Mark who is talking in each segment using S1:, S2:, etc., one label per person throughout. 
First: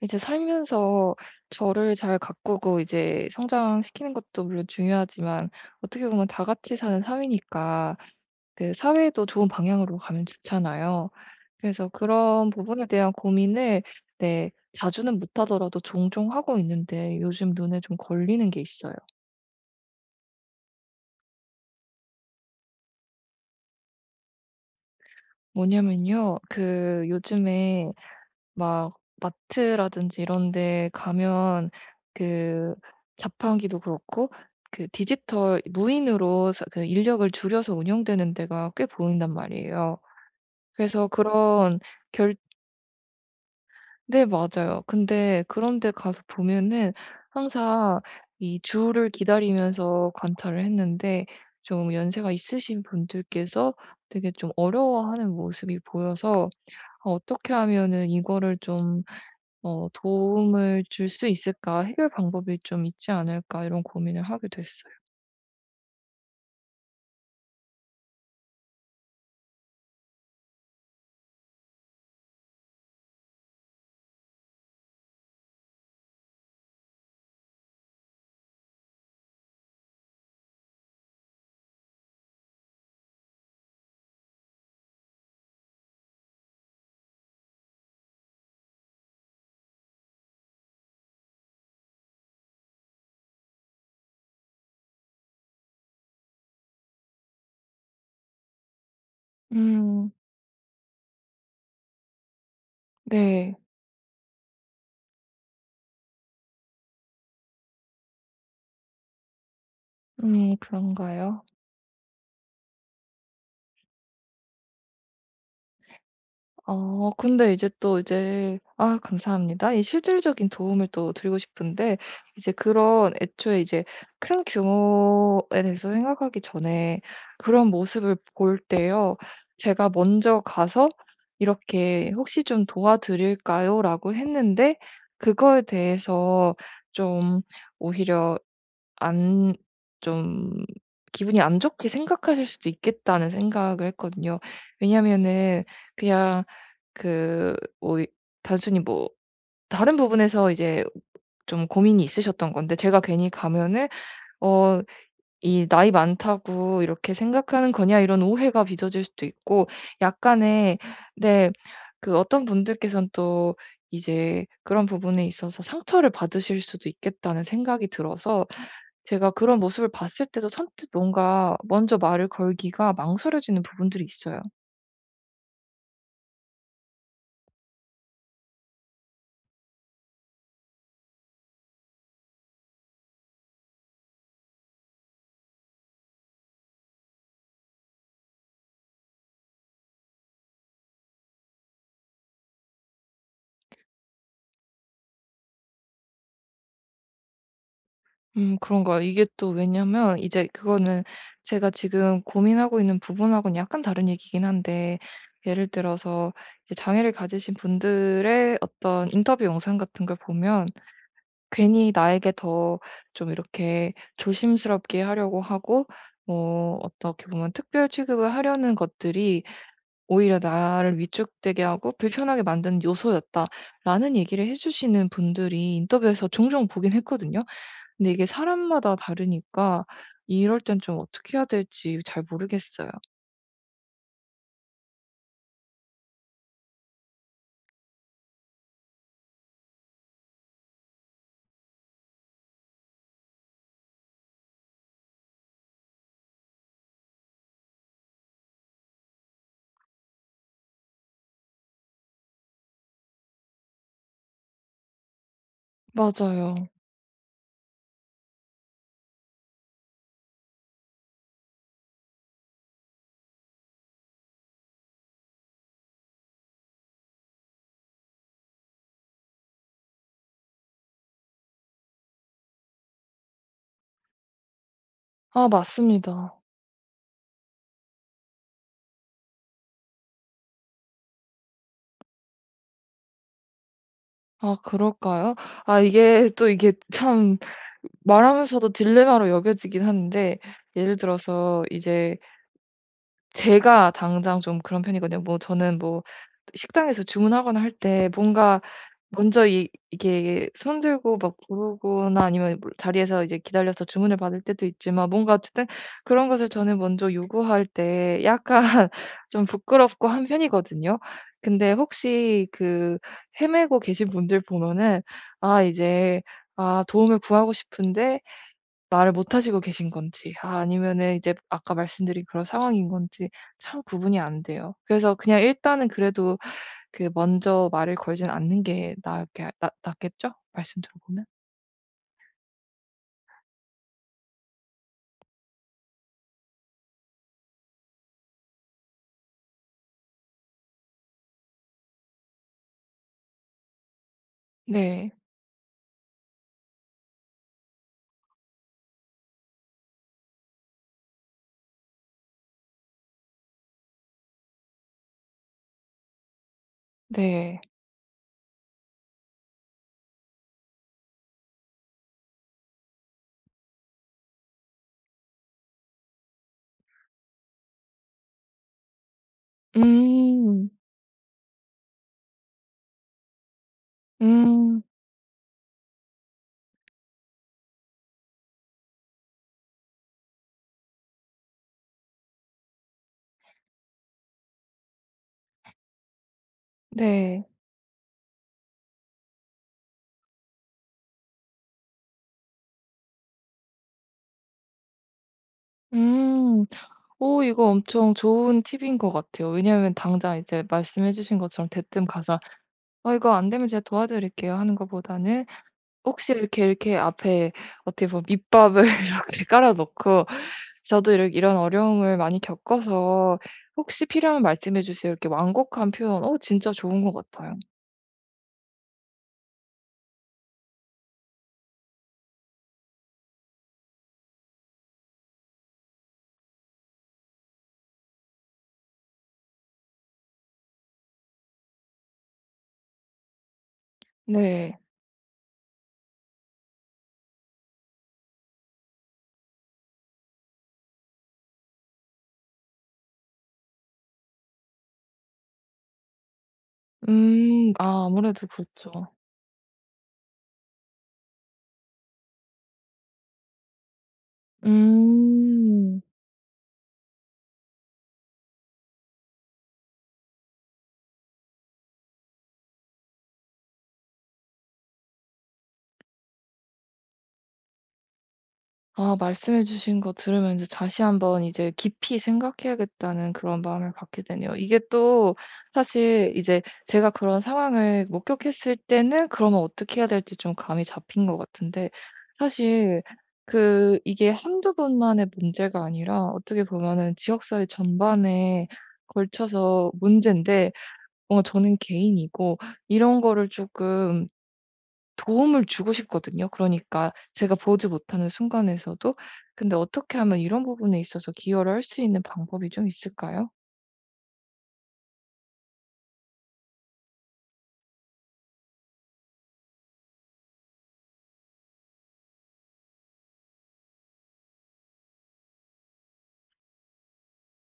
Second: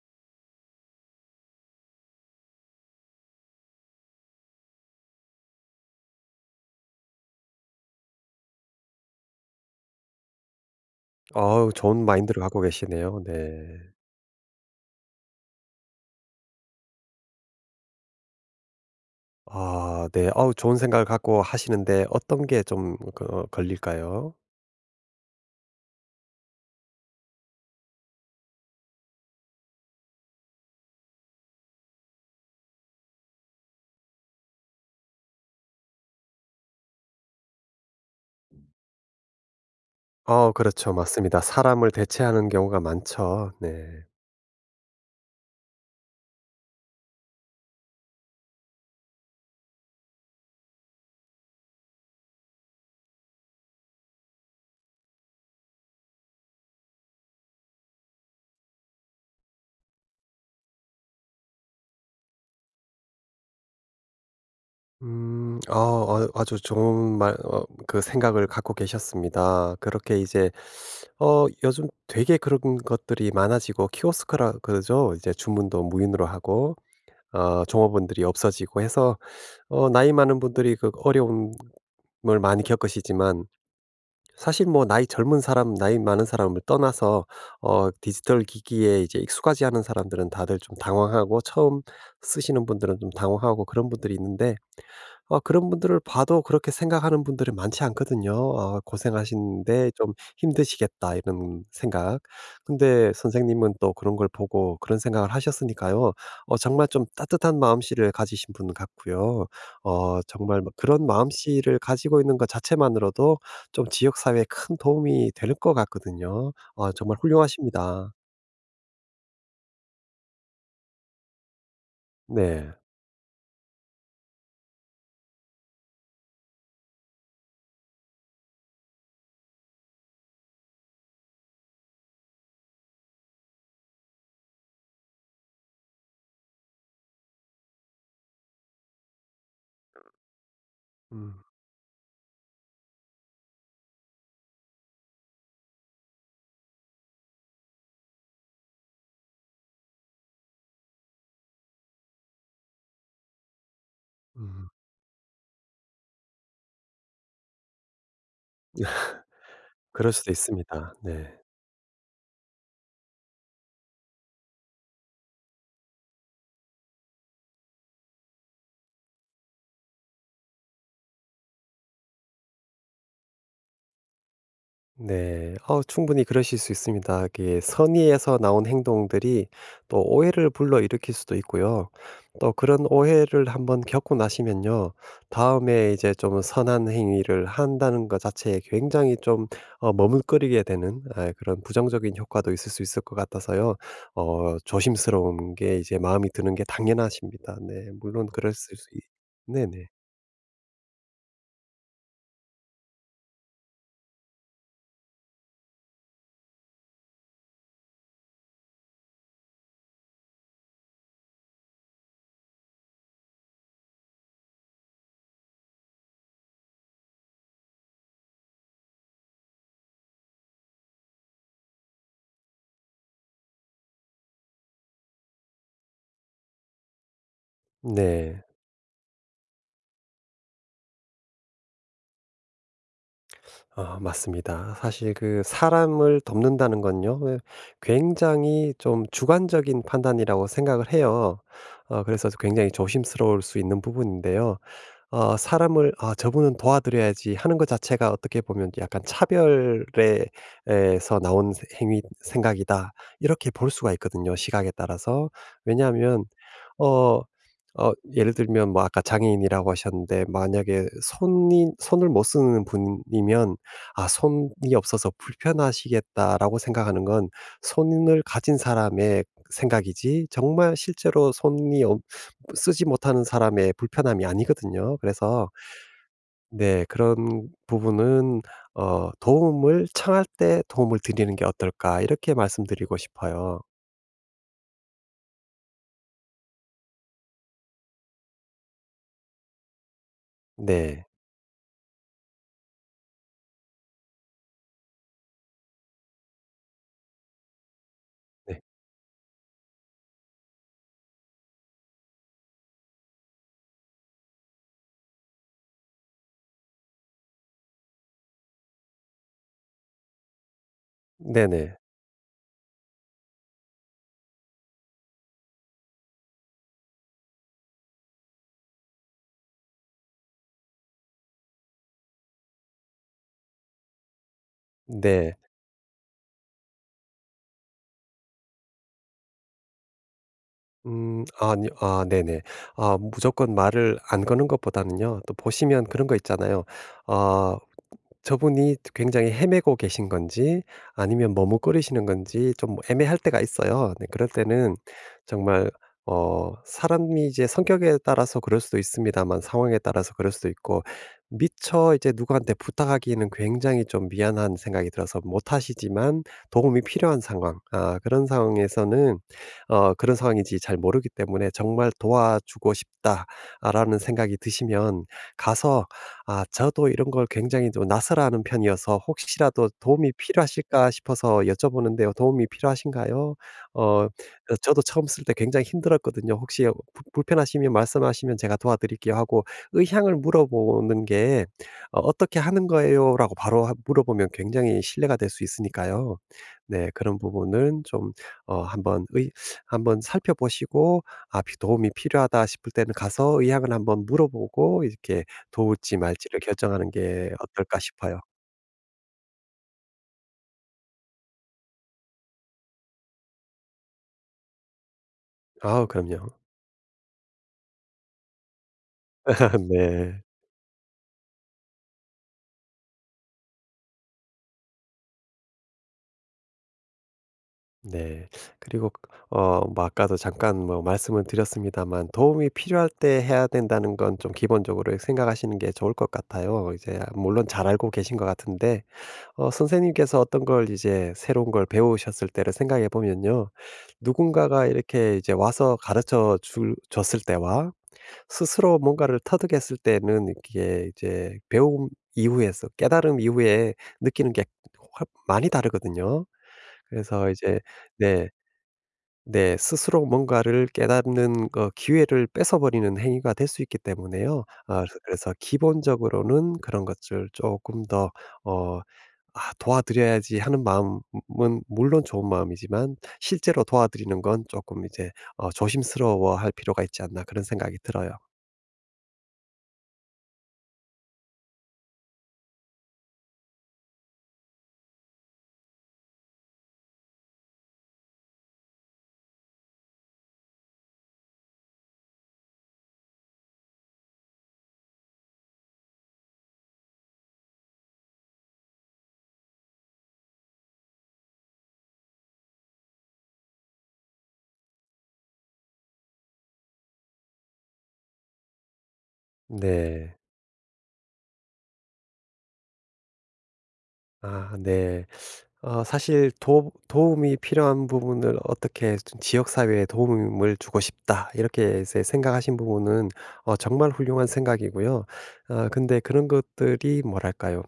S1: 이제 살면서 저를 잘 가꾸고 이제 성장시키는 것도 물론 중요하지만, 어떻게 보면 다 같이 사는 사회니까 그 사회도 좋은 방향으로 가면 좋잖아요.
S2: 아우
S1: 그래서
S2: 좋은 마인드를
S1: 그런
S2: 갖고
S1: 부분에 대한
S2: 계시네요. 네.
S1: 고민을, 네, 자주는 못하더라도 종종 하고 있는데 요즘 눈에 좀 걸리는 게 있어요.
S2: 아 네. 아우 좋은 생각을 갖고 하시는데 어떤 게 좀 걸릴까요?
S1: 뭐냐면요, 그 요즘에 막 마트라든지 이런 데 가면 그 자판기도 그렇고 그 디지털 무인으로 그 인력을 줄여서 운영되는 데가 꽤 보인단 말이에요.
S2: 어 그렇죠.
S1: 그래서
S2: 맞습니다.
S1: 그런
S2: 사람을
S1: 결
S2: 대체하는 경우가 많죠. 네.
S1: 네, 맞아요. 근데 그런 데 가서 보면은 항상 이 줄을 기다리면서 관찰을 했는데, 좀 연세가 있으신 분들께서 되게 좀 어려워하는 모습이 보여서 '아, 어떻게 하면은 이거를 좀' '도움을 줄 수 있을까? 해결 방법이 좀 있지 않을까?' 이런 고민을 하게 됐어요.
S2: 음. 아주 좋은 말 생각을 갖고 계셨습니다. 그렇게 이제 요즘 되게 그런 것들이 많아지고 키오스크라 그러죠? 이제 주문도 무인으로 하고 종업원들이 없어지고 해서 나이 많은 분들이 그 어려움을 많이 겪으시지만 사실 뭐 나이 젊은 사람, 나이 많은 사람을 떠나서 디지털 기기에 이제 익숙하지 않은 사람들은 다들 좀 당황하고 처음 쓰시는 분들은 좀 당황하고 그런 분들이 있는데 그런 분들을 봐도 그렇게 생각하는 분들이 많지 않거든요. '아 고생하시는데
S1: 음.
S2: 좀 힘드시겠다.' 이런 생각. 근데
S1: 네.
S2: 선생님은 또 그런 걸 보고 그런 생각을 하셨으니까요. 정말 좀 따뜻한 마음씨를 가지신 분 같고요.
S1: 음,
S2: 정말 뭐 그런
S1: 그런가요?
S2: 마음씨를 가지고 있는 것 자체만으로도 좀 지역 사회에 큰 도움이 될 것 같거든요. 아
S1: 어
S2: 정말
S1: 근데 이제 또
S2: 훌륭하십니다.
S1: 이제 "아, 감사합니다." 이 실질적인 도움을 또 드리고 싶은데, 이제
S2: 네.
S1: 그런 애초에 이제 큰 규모에 대해서 생각하기 전에 그런 모습을 볼 때요, 제가 먼저 가서 이렇게 "혹시 좀 도와드릴까요?"라고 했는데, 그거에 대해서 좀 오히려 안 좀
S2: 음.
S1: 기분이 안 좋게 생각하실 수도 있겠다는 생각을 했거든요. 왜냐면은 그냥 그 뭐 이 단순히 뭐 다른 부분에서 이제 좀 고민이 있으셨던 건데 제가 괜히 가면은
S2: 음.
S1: 어 이 "나이 많다고 이렇게 생각하는 거냐?" 이런 오해가 빚어질 수도 있고,
S2: 그럴 수도
S1: 약간의,
S2: 있습니다. 네.
S1: 네, 그 어떤 분들께선 또 이제 그런 부분에 있어서 상처를 받으실 수도 있겠다는 생각이 들어서 제가 그런 모습을 봤을 때도 선뜻 뭔가 먼저 말을 걸기가 망설여지는 부분들이 있어요.
S2: 네. 어 충분히 그러실 수 있습니다. 그게 선의에서 나온 행동들이 또 오해를 불러일으킬 수도 있고요. 또 그런 오해를 한번 겪고 나시면요. 다음에 이제 좀 선한 행위를 한다는 것 자체에 굉장히 좀 머뭇거리게 되는 그런 부정적인 효과도 있을 수 있을 것 같아서요. 조심스러운 게 이제 마음이 드는 게 당연하십니다. 네. 물론
S1: 음,
S2: 그랬을 수
S1: 그런가요?
S2: 있
S1: 이게 또
S2: 네네.
S1: 왜냐면 이제 그거는 제가 지금 고민하고 있는 부분하고는 약간 다른 얘기긴 한데, 예를 들어서 이제 장애를 가지신 분들의 어떤 인터뷰 영상 같은 걸 보면 괜히 나에게 더 좀 이렇게 조심스럽게 하려고 하고, 뭐 어떻게 보면 특별 취급을 하려는 것들이 오히려 나를 위축되게 하고 불편하게 만드는 요소였다라는 얘기를 해 주시는 분들이 인터뷰에서 종종 보긴 했거든요. 근데 이게
S2: 네.
S1: 사람마다 다르니까 이럴 땐 좀 어떻게 해야 될지 잘 모르겠어요.
S2: 아 맞습니다. 사실 그 사람을 돕는다는 건요. 왜 굉장히 좀 주관적인 판단이라고 생각을 해요. 그래서 굉장히 조심스러울 수 있는 부분인데요. 사람을 '아 저분은 도와드려야지.' 하는 것 자체가 어떻게 보면 약간 '차별에 에서 나온 세 행위 생각이다.' 이렇게 볼 수가 있거든요 시각에 따라서. 왜냐하면
S1: 맞아요.
S2: 어 예를 들면 뭐 아까 장애인이라고 하셨는데 만약에 손이 손을 못 쓰는 분이면 '아 손이 없어서 불편하시겠다.'라고 생각하는 건 손을 가진 사람의 생각이지 정말 실제로 손이 없 쓰지 못하는 사람의 불편함이 아니거든요.
S1: 아,
S2: 그래서
S1: 맞습니다.
S2: 네 그런 부분은 '도움을 청할 때 도움을 드리는 게 어떨까.' 이렇게 말씀드리고 싶어요.
S1: 아, 그럴까요? 아 이게 또 이게 참 말하면서도 딜레마로 여겨지긴 하는데, 예를
S2: 네.
S1: 들어서 이제 제가 당장 좀 그런 편이거든요. 뭐 저는 뭐 식당에서 주문하거나 할 때
S2: 네.
S1: 뭔가 먼저 이 이게 손 들고 막 부르거나 아니면 뭐 자리에서 이제 기다려서 주문을 받을 때도 있지만 뭔가 어쨌든 그런 것을 저는 먼저 요구할 때 약간 좀 부끄럽고 한 편이거든요. 근데
S2: 네네.
S1: 혹시 그 헤매고 계신 분들 보면은 아 이제 아 도움을 구하고 싶은데 말을 못 하시고 계신 건지 아, 아니면은 이제 아까 말씀드린 그런 상황인 건지 참 구분이 안 돼요. 그래서
S2: 네.
S1: 그냥 일단은 그래도 그 먼저 말을 걸진 않는 게 나게 낫 낫겠죠? 말씀 들어보면?
S2: 아니요. 아 네네. 아 무조건 말을 안 거는 것보다는요. 또 보시면 그런 거 있잖아요. 어 저분이 굉장히 헤매고 계신 건지 아니면 머뭇거리시는 건지 좀 애매할 때가 있어요. 네 그럴 때는
S1: 네.
S2: 정말 사람이 이제 성격에 따라서 그럴 수도 있습니다만 상황에 따라서 그럴 수도 있고 미처 이제 누구한테 부탁하기에는 굉장히 좀 미안한 생각이 들어서 못 하시지만 도움이 필요한 상황
S1: 네.
S2: 그런 상황에서는 그런 상황인지 잘 모르기 때문에 '정말 도와주고 싶다.'라는 생각이 드시면 가서 아 저도 이런 걸 굉장히 좀 낯설어하는 편이어서 혹시라도 도움이
S1: 음.
S2: 필요하실까 싶어서 여쭤보는데요. 도움이 필요하신가요? 어 어 저도
S1: 음.
S2: 처음 쓸 때 굉장히 힘들었거든요. "혹시 어 불편하시면 말씀하시면 제가 도와드릴게요." 하고 의향을 물어보는 게 "어 어떻게 하는 거예요?"라고 바로 하 물어보면 굉장히 실례가 될 수 있으니까요. 네 그런
S1: 네.
S2: 부분은 좀 어 한번 의 한번 살펴보시고 아 비 도움이 필요하다 싶을 때는 가서 의향을 한번 물어보고 이렇게 도울지 말지를
S1: 음.
S2: 결정하는 게
S1: 오, 이거
S2: 어떨까
S1: 엄청
S2: 싶어요.
S1: 좋은 팁인 것 같아요. 왜냐하면 당장 이제 말씀해 주신 것처럼 대뜸 가서 "어, 이거 안 되면 제가 도와드릴게요." 하는 것보다는
S2: 아 그럼요.
S1: 혹시 이렇게, 이렇게 앞에 어떻게 보면 밑밥을 이렇게 깔아
S2: 네.
S1: 놓고 "저도 이러 이런 어려움을 많이 겪어서 혹시 필요하면 말씀해 주세요." 이렇게 완곡한 표현 어 진짜 좋은 것 같아요.
S2: 네. 그리고 뭐 아까도 잠깐 뭐 말씀을 드렸습니다만 도움이 필요할 때 해야 된다는 건 좀 기본적으로 생각하시는 게 좋을 것 같아요. 이제 물론 잘 알고 계신 것 같은데 선생님께서 어떤 걸 이제 새로운 걸 배우셨을 때를 생각해 보면요. 누군가가
S1: 네.
S2: 이렇게 이제 와서 가르쳐 줄 줬을 때와 스스로 뭔가를 터득했을 때는 이게 이제 배움 이후에서 깨달음 이후에 느끼는 게 훨- 많이 다르거든요. 그래서 이제
S1: 음. 아,
S2: 네.
S1: 아무래도 그렇죠.
S2: 네. 스스로 뭔가를 깨닫는 거 기회를 뺏어버리는 행위가 될 수 있기 때문에요. 아 그래서
S1: 음.
S2: 기본적으로는 그런 것들 조금 더 어 '아 도와드려야지.' 하는 마음은 물론 좋은 마음이지만 실제로 도와드리는 건 조금 이제 '조심스러워할 필요가 있지 않나.' 그런 생각이 들어요.
S1: 아, 말씀해 주신 거 들으면 서 다시 한번 이제 깊이 생각해야겠다는 그런 마음을 갖게 되네요. 이게 또 사실 이제 제가 그런 상황을 목격했을 때는 그러면 어떻게 해야 될지 좀 감이 잡힌 것 같은데, 사실 그 이게 한두 번만의 문제가 아니라 어떻게 보면은 지역사회 전반에 걸쳐서 문제인데 뭔가 저는 개인이고 이런 거를 조금 도움을 주고 싶거든요. 그러니까 제가 보지 못하는 순간에서도 근데
S2: 네.
S1: 어떻게 하면 이런 부분에 있어서 기여를 할 수 있는 방법이 좀 있을까요?
S2: 아 네. 어 사실 도 도움이 필요한 부분을 어떻게 좀 '지역 사회에 도움을 주고 싶다.' 이렇게 이제 생각하신 부분은 정말 훌륭한 생각이고요. 근데 그런 것들이 뭐랄까요?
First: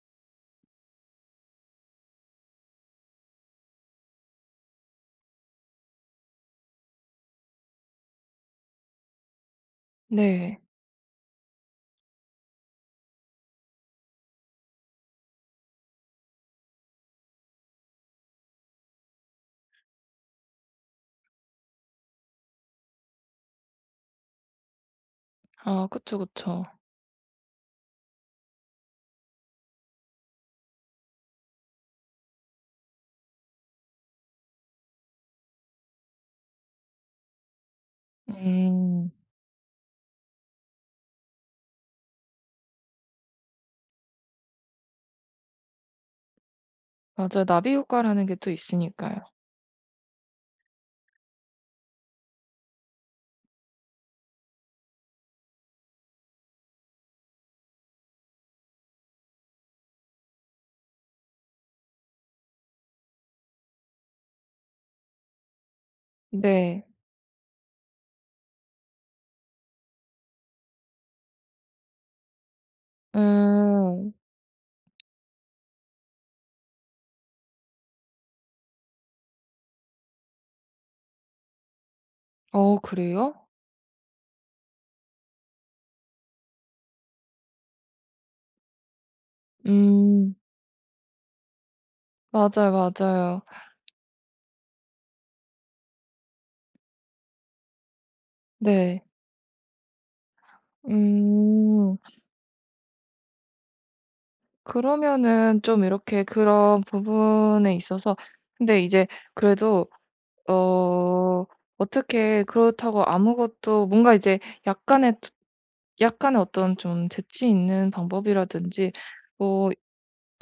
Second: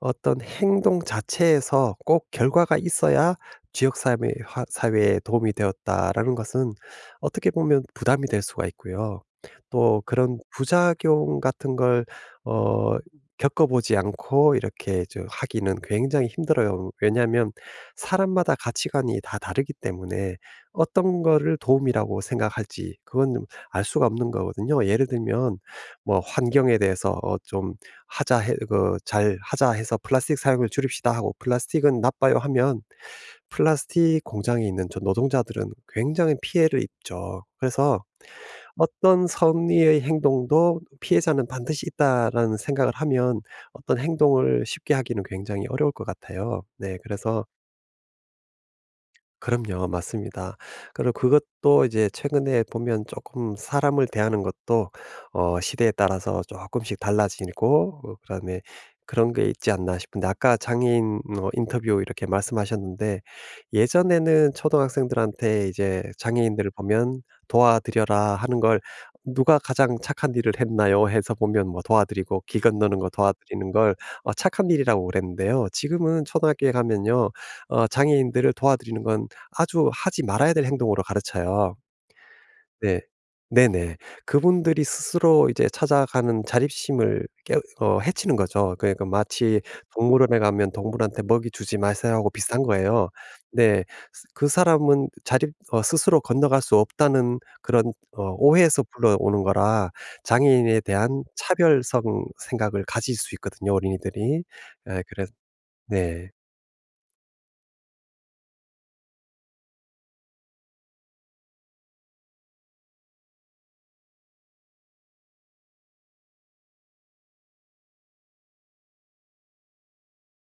S2: 어떤 행동 자체에서 꼭 결과가 있어야 '지역 사회 화 사회에 도움이 되었다.'라는 것은 어떻게 보면 부담이 될 수가 있고요. 또 그런
S1: 네.
S2: 부작용 같은 걸어 겪어보지 않고 이렇게 저 하기는 굉장히 힘들어요. 왜냐하면 사람마다 가치관이 다 다르기 때문에 어떤 거를 도움이라고 생각할지 그건 좀알 수가 없는 거거든요. 예를 들면
S1: 아,
S2: 뭐
S1: 그쵸, 그쵸.
S2: 환경에 대해서 좀 하자 해 그 잘 하자 해서 "플라스틱 사용을 줄입시다." 하고 "플라스틱은 나빠요." 하면 플라스틱 공장이 있는 저 노동자들은 굉장히 피해를 입죠. 그래서
S1: 음.
S2: 어떤 선의의 행동도 '피해자는 반드시 있다.'라는 생각을 하면 어떤 행동을 쉽게 하기는 굉장히 어려울 것 같아요. 네. 그래서
S1: 맞아요. 나비 효과라는 게 또 있으니까요.
S2: 그럼요. 맞습니다. 그리고 그것도 이제 최근에 보면 조금 사람을 대하는 것도 시대에 따라서 조금씩 달라지고 그다음에 그런 게 있지 않나 싶은데 아까 장애인 인터뷰 이렇게 말씀하셨는데 예전에는 초등학생들한테 이제 장애인들을
S1: 네.
S2: 보면 "도와드려라." 하는 걸 '누가 가장 착한 일을 했나요?' 해서 보면 뭐 도와드리고 길 건너는 거 도와드리는 걸
S1: 음.
S2: 착한 일이라고 그랬는데요. 지금은 초등학교에 가면요. 장애인들을 도와드리는 건 아주 하지 말아야 될 행동으로 가르쳐요.
S1: 어,
S2: 네.
S1: 그래요?
S2: 네네. 그분들이 스스로 이제 찾아가는 자립심을 깨 어 해치는 거죠. 그러니까 마치
S1: 음.
S2: 동물원에 가면 동물한테 "먹이 주지 마세요." 하고 비슷한
S1: 맞아요,
S2: 거예요.
S1: 맞아요.
S2: 네. 스 그 사람은 자립 어 스스로 건너갈 수 없다는 그런 오해에서
S1: 네.
S2: 불러오는 거라 장애인에 대한
S1: 음.
S2: 차별성 생각을 가질 수 있거든요, 어린이들이. 예 그래서
S1: 그러면은 좀 이렇게
S2: 네.
S1: 그런 부분에 있어서 근데 이제 그래도 어 어떻게 그렇다고 아무것도 뭔가 이제 약간의 투 약간의 어떤 좀 재치 있는 방법이라든지 뭐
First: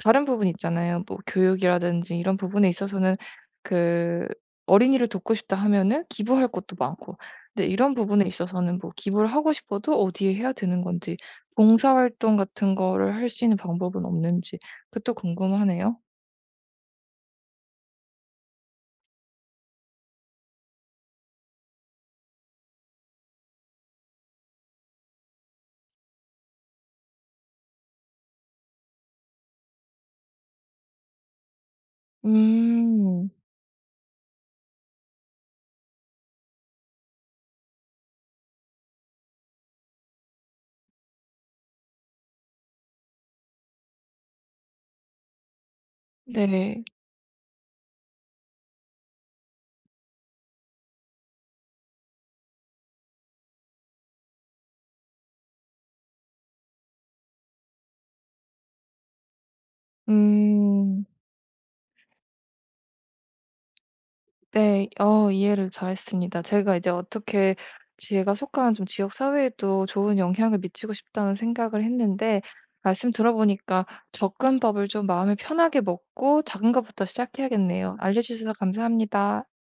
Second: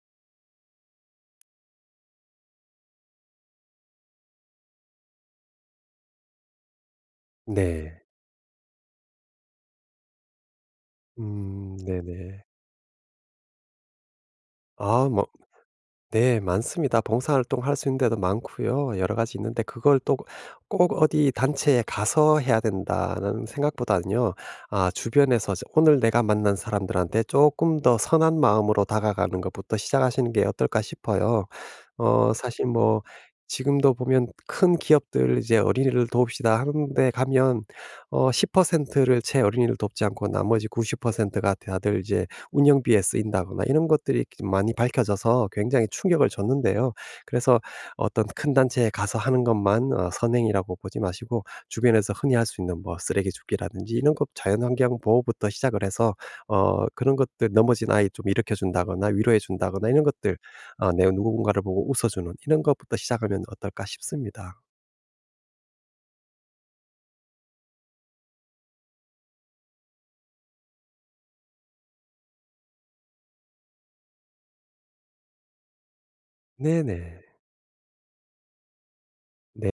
S1: 다른 부분 있잖아요. 뭐 교육이라든지 이런 부분에 있어서는 그 어린이를 돕고 싶다 하면은 기부할 것도 많고 근데 이런
S2: 네.
S1: 부분에 있어서는 뭐 기부를 하고 싶어도 어디에 해야 되는 건지, 봉사활동
S2: 네네.
S1: 같은 거를 할 수 있는 방법은 없는지
S2: 아
S1: 그것도
S2: 뭐
S1: 궁금하네요.
S2: 네, 많습니다. 봉사활동 할 수 있는 데도 많고요. 여러 가지 있는데 그걸 또 꼭 어디 단체에 가서 해야 된다는 생각보다는요. 아, 주변에서 저- 오늘 내가 만난 사람들한테 조금 더 선한 마음으로 다가가는 것부터 시작하시는 게 어떨까 싶어요. 사실 뭐
S1: 음.
S2: 지금도 보면 큰 기업들 이제 "어린이를 돕시다." 하는 데 가면 10%를 채 어린이를 돕지 않고 나머지 90%가 다들 이제 운영비에 쓰인다거나 이런 것들이 많이 밝혀져서 굉장히 충격을
S1: 네.
S2: 줬는데요. 그래서 어떤 큰 단체에 가서 하는 것만 선행이라고 보지 마시고 주변에서 흔히 할 수 있는 뭐 쓰레기 줍기라든지 이런 것 자연환경 보호부터 시작을 해서 그런 것들 넘어진 아이 좀 일으켜 준다거나 위로해 준다거나 이런 것들 아 내
S1: 음.
S2: 누군가를 보고 웃어주는 이런 것부터 시작하면 어떨까 싶습니다.
S1: 네. 어, 이해를 잘했습니다. 제가 이제 어떻게 제가 속한 좀 지역 사회에도 좋은 영향을 미치고 싶다는 생각을 했는데, 말씀 들어보니까 접근법을 좀 마음을 편하게 먹고 작은 것부터
S2: 네네.
S1: 시작해야겠네요. 알려 주셔서 감사합니다.
S2: 네.